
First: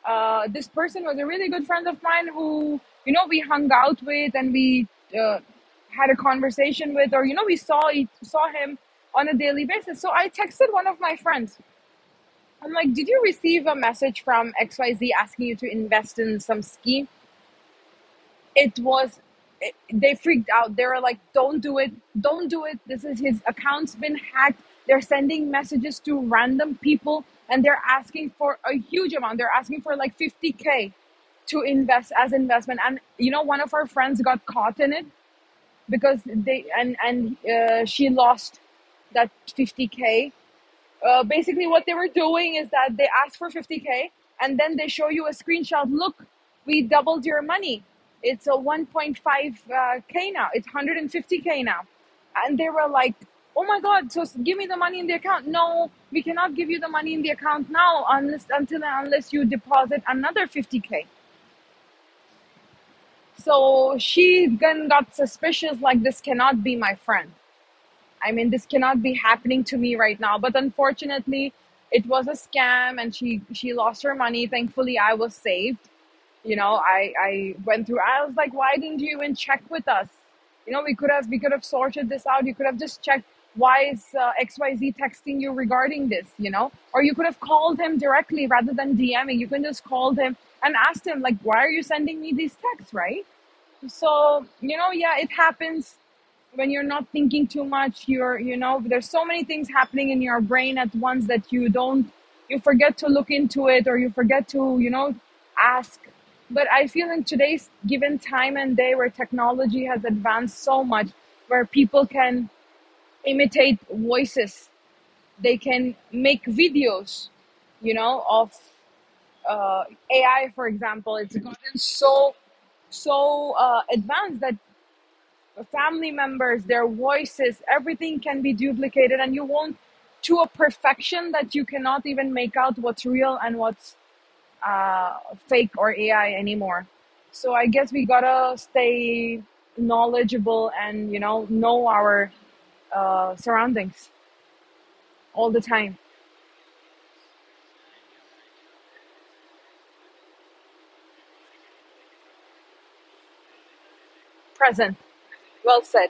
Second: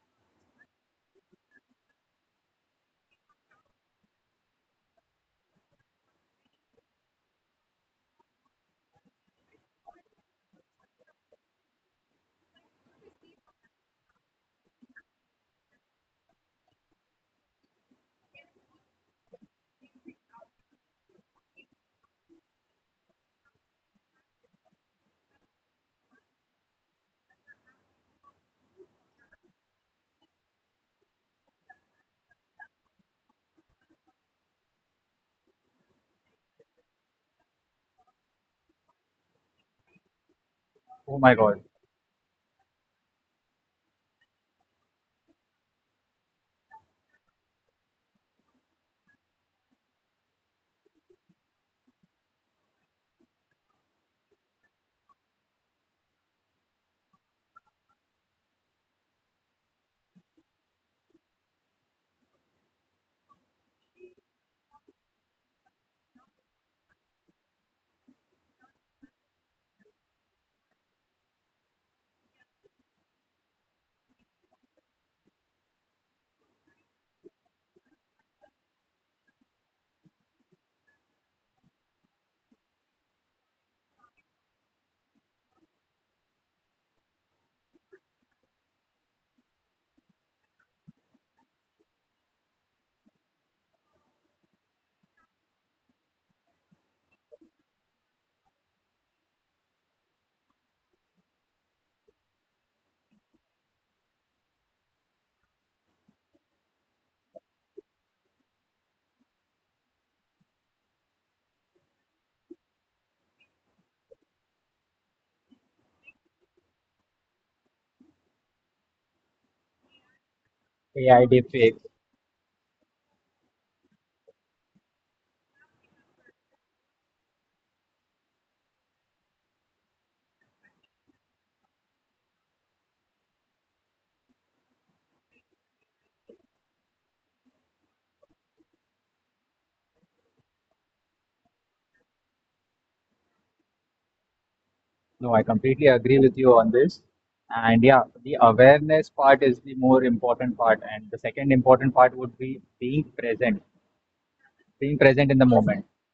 Speaker 1: this person was a really good friend of mine who, you know, we hung out with and we uh, had a conversation with, or you know, we saw saw him on a daily basis. So I texted one of my friends, I'm like, did you receive a message from XYZ asking you to invest in some scheme? it was they freaked out. They were like, don't do it, don't do it, this is, his account's been hacked. They're sending messages to random people and they're asking for a huge amount. They're asking for like 50k to invest as investment, and you know, one of our friends got caught in it because they, and she lost that 50k.
Speaker 2: Oh my God,
Speaker 1: Basically, what they were doing is that they asked for 50K and then they show you a screenshot. Look, we doubled your money. It's a 1.5K now, it's 150K now. And they were like, oh my God, so give me the money in the account. No, we cannot give you the money in the account now unless, until unless you deposit another 50K. So she then got suspicious, like, this cannot be my friend. I mean, this cannot be happening to me right now. But unfortunately, it was a scam, and she lost her money. Thankfully, I was saved. You know, I went through. I was like, why didn't you even check with us? You know, we could have sorted this out. You could have just checked. Why is XYZ texting you regarding this? You know, or you could have called him directly rather than DMing. You can just call him and ask him like, why are you sending me these texts, right? So you know, yeah, it happens when you're not thinking too much, you're, you know, there's so many things happening in your brain at once that you don't, you forget to look into it or you forget to, you know, ask. But I feel in today's given time and day where technology has advanced so much, where people can imitate voices, they can make videos, you know, of uh, AI, for example.
Speaker 2: AI
Speaker 1: It's gotten
Speaker 2: deepfakes.
Speaker 1: so, so advanced that family members, their voices, everything can be duplicated, and you won't, to a perfection that you cannot even make out what's real and what's uh, fake or AI anymore. So I guess we gotta stay knowledgeable and you know our surroundings
Speaker 2: No, I
Speaker 1: all the
Speaker 2: completely
Speaker 1: time,
Speaker 2: agree with you on this. And yeah, the awareness part is the more important part. And the second important part would be being
Speaker 1: present.
Speaker 2: present in the moment.
Speaker 1: Well said.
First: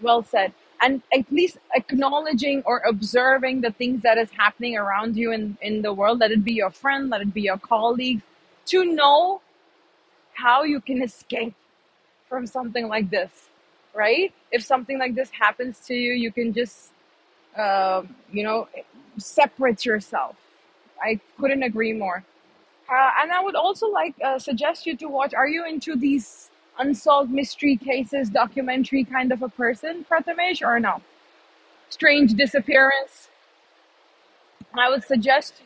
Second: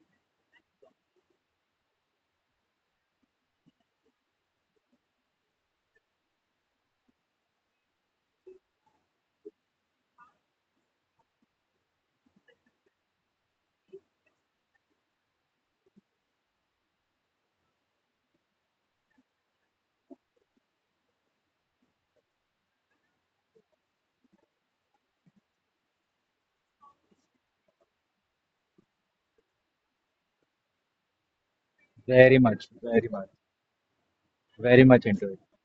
Speaker 1: Well said. And at least acknowledging or observing the things that is happening around you in the world, let it be your friend, let it be your colleague, to know how you can escape from something like this, right? If something like this happens to you, you can just, uh, you know, separate yourself. I couldn't agree more. And I would also like suggest you to watch. Are you into these unsolved mystery cases, documentary kind of a person, Prathamesh, or no? Strange
Speaker 2: Very much, very
Speaker 1: disappearance,
Speaker 2: much, very
Speaker 1: I would
Speaker 2: much into it.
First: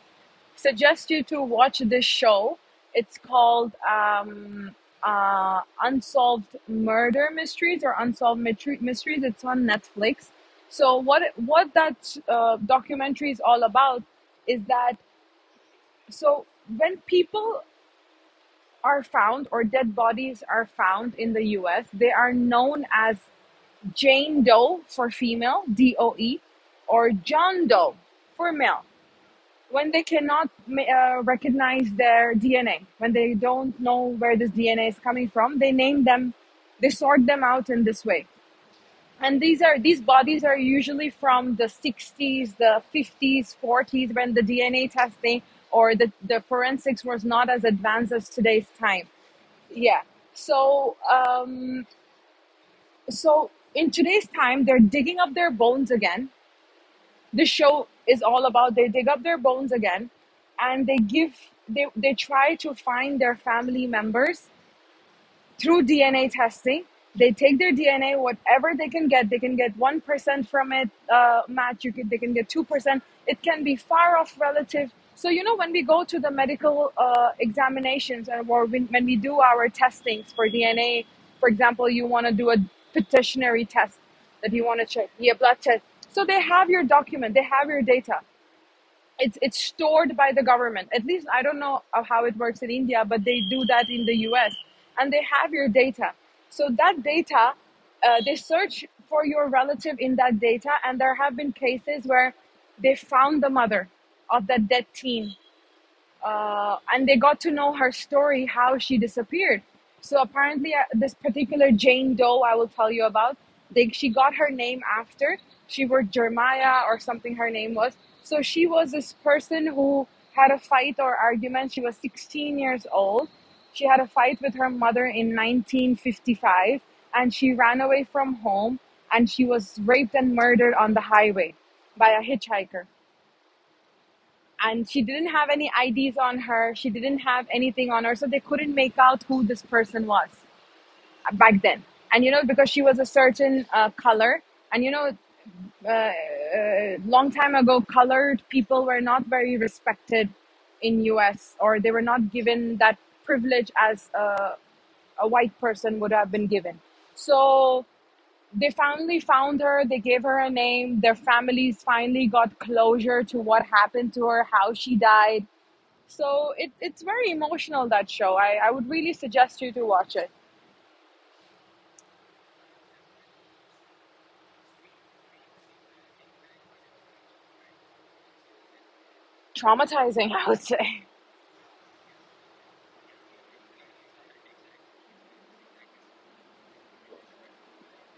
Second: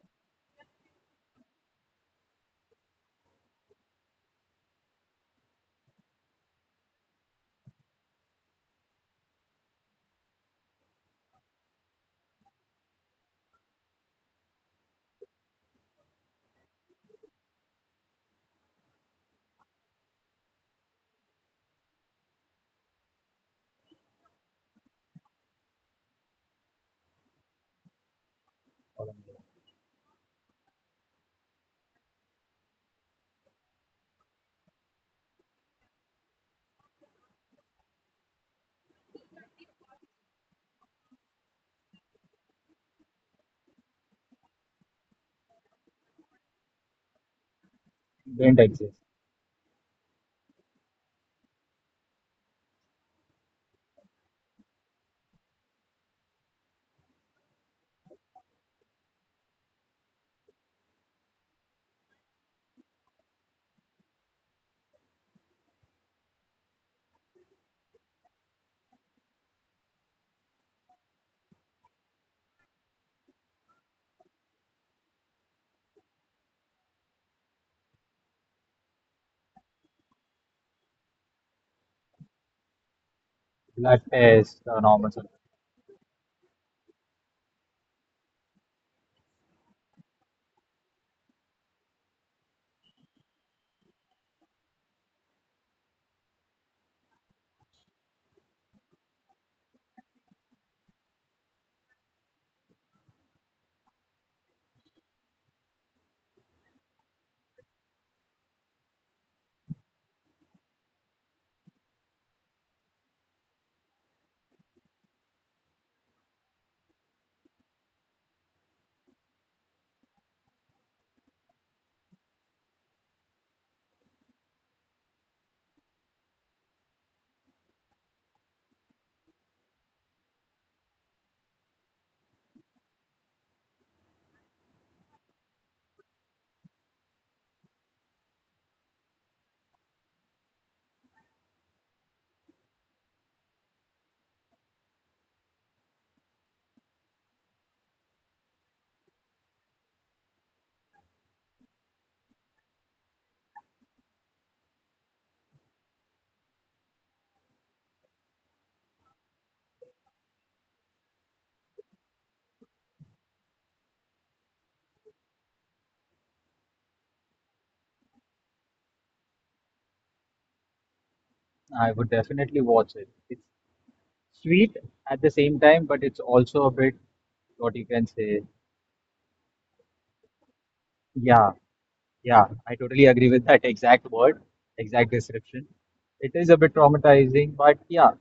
Speaker 1: suggest you to watch this show. It's called Unsolved Murder Mysteries or Unsolved Mysteries. It's on Netflix. So what that documentary is all about is that, so when people are found or dead bodies are found in the U.S., they are known as Jane Doe for female, DOE, or John Doe for male, when they cannot recognize their DNA, when they don't know where this DNA is coming from, they name them, they sort them out in this way. And these are, these bodies are usually from the 60s, the 50s, 40s, when the DNA testing or the forensics was not as advanced as
Speaker 2: Don't
Speaker 1: today's
Speaker 2: exist.
Speaker 1: time. Yeah. So so in today's time, they're digging up their bones again. The show is all about, they dig up their bones again and they give, they try to find their family members through DNA testing. They take their DNA, whatever they can get. They can get 1% from it, match. You can, they can get 2%. It can be far off relative. So you know, when we go to the medical examinations and or when we do our testings for DNA, for example, you want to do a petitionary test
Speaker 2: Blood
Speaker 1: that
Speaker 2: test,
Speaker 1: you
Speaker 2: the
Speaker 1: want to check,
Speaker 2: normal.
Speaker 1: yeah, blood test. So they have your document, they have your data, it's stored by the government. At least I don't know of how it works in India, but they do that in the U.S. and they have your data. So that data, they search for your relative in that data, and there have been cases where they found the mother of that dead teen, and they got to know her story, how she disappeared. So apparently, this particular Jane Doe I will tell you about, they, she got her name after, she was Jeremiah or something. Her name was. So she was this person who had a fight or argument. She was 16 years old. She had a fight with her mother in 1955, and she ran away from home, and she was raped and murdered on the highway by a hitchhiker, and she didn't have any IDs on her. She didn't have anything on her, so they couldn't make out who this person was back then. And you know, because she was a certain color, and you know, long time ago, colored people were not very respected in U.S. or they were not given that privilege as a white person would have been given. So they finally found her. They gave her a name. Their families finally got closure to what happened to her, how she died. So it's very emotional, that show. I would really suggest you to watch it.
Speaker 2: I would definitely watch it. It's sweet at the same time, but it's also a bit what you can say.
Speaker 1: Traumatizing, I would say.
Speaker 2: Yeah, yeah, I totally agree with that exact word, exact description. It is a bit traumatizing, but yeah.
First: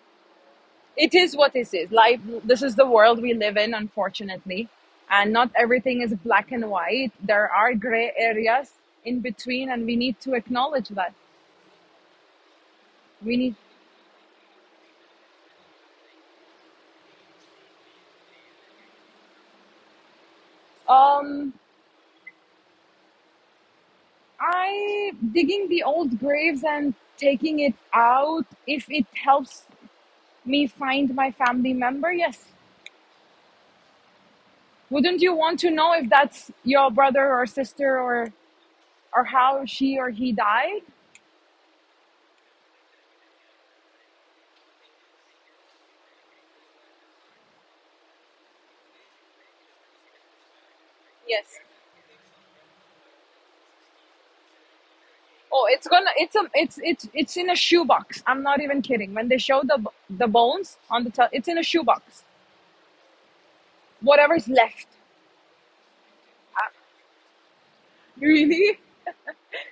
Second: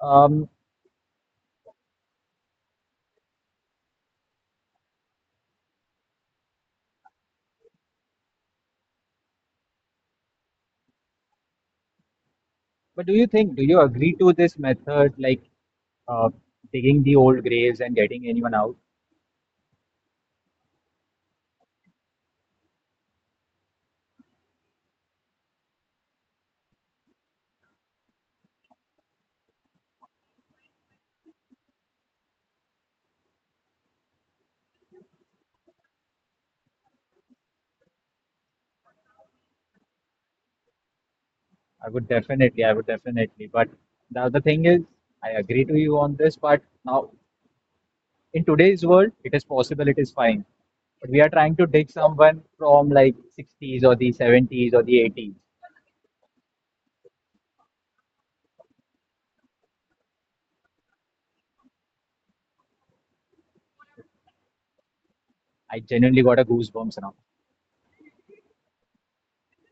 Speaker 2: Um,
Speaker 1: It is what this is. Life, this is the world we live in, unfortunately. And not everything is black and white. There are gray areas in between, and we need to acknowledge that.
Speaker 2: But do you
Speaker 1: We need,
Speaker 2: think, do you agree to this method, like uh, digging the old graves and getting anyone out?
Speaker 1: um, I, digging the old graves and taking it out, if it helps me find my family member, yes. Wouldn't you want to know if that's your brother or sister or how she or he died?
Speaker 2: I would definitely, I would definitely. But the other thing is, I agree to you on this, but now in today's world, it is possible, it is fine. But we are trying
Speaker 1: Yes.
Speaker 2: to dig someone from like 60s or the 70s or the 80s.
Speaker 1: Oh, it's gonna, it's a, it's it's in a shoebox. I'm not even kidding. When they show the bones on the it's in a shoebox. Whatever's left.
Speaker 2: I genuinely got a goosebumps now.
Speaker 1: Really?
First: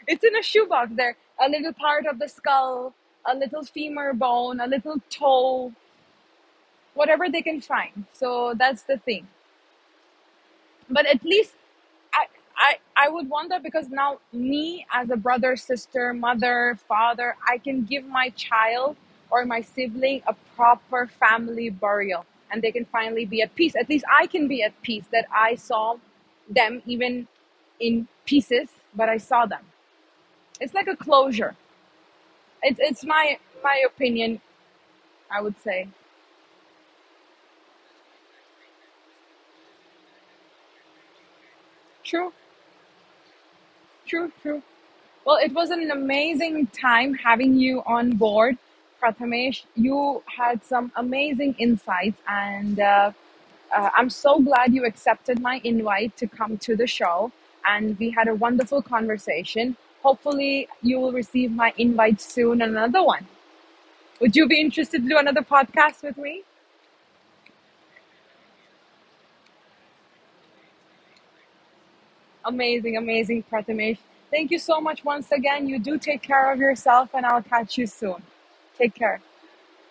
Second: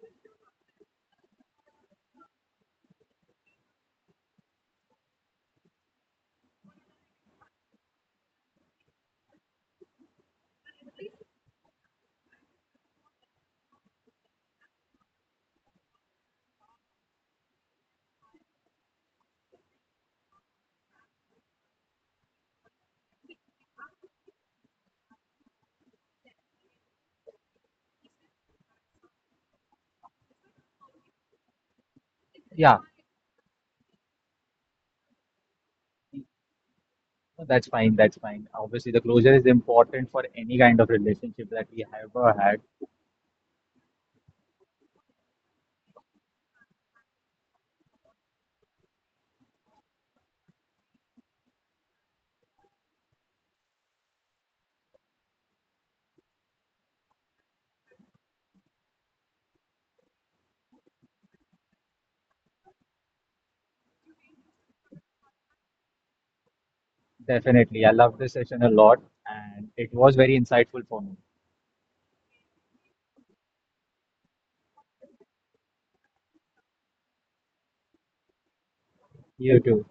Speaker 1: It's in a shoebox there. A little part of the skull, a little femur bone, a little toe, whatever they can find. So that's the thing. But at least I, I I would want that because now me as a brother, sister, mother, father, I can give my child or my sibling a proper family burial, and they can finally be at peace. At least I can be at peace that I saw them even in pieces, but I saw them. It's like a closure.
Speaker 2: Yeah,
Speaker 1: It's my my opinion. I would say,
Speaker 2: no, that's fine, that's fine. Obviously, the closure is important for any kind of relationship that we have
Speaker 1: true,
Speaker 2: ever had.
Speaker 1: true, true. Well, it was an amazing time having you on board, Prathamesh. You had some amazing insights, and I'm so glad you accepted my invite to come to the show. And we had a wonderful conversation. Hopefully, you will receive my invite soon, another one. Would you be interested to do another podcast with me?
Speaker 2: Definitely. I loved this session a lot and it was very insightful for me.
Speaker 1: Amazing, amazing, Prathamesh. Thank you so much once again. You do take care of yourself, and I'll catch you soon. Take care.
Speaker 2: You too.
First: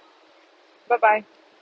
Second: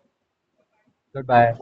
Speaker 1: Bye bye.
Speaker 2: Goodbye.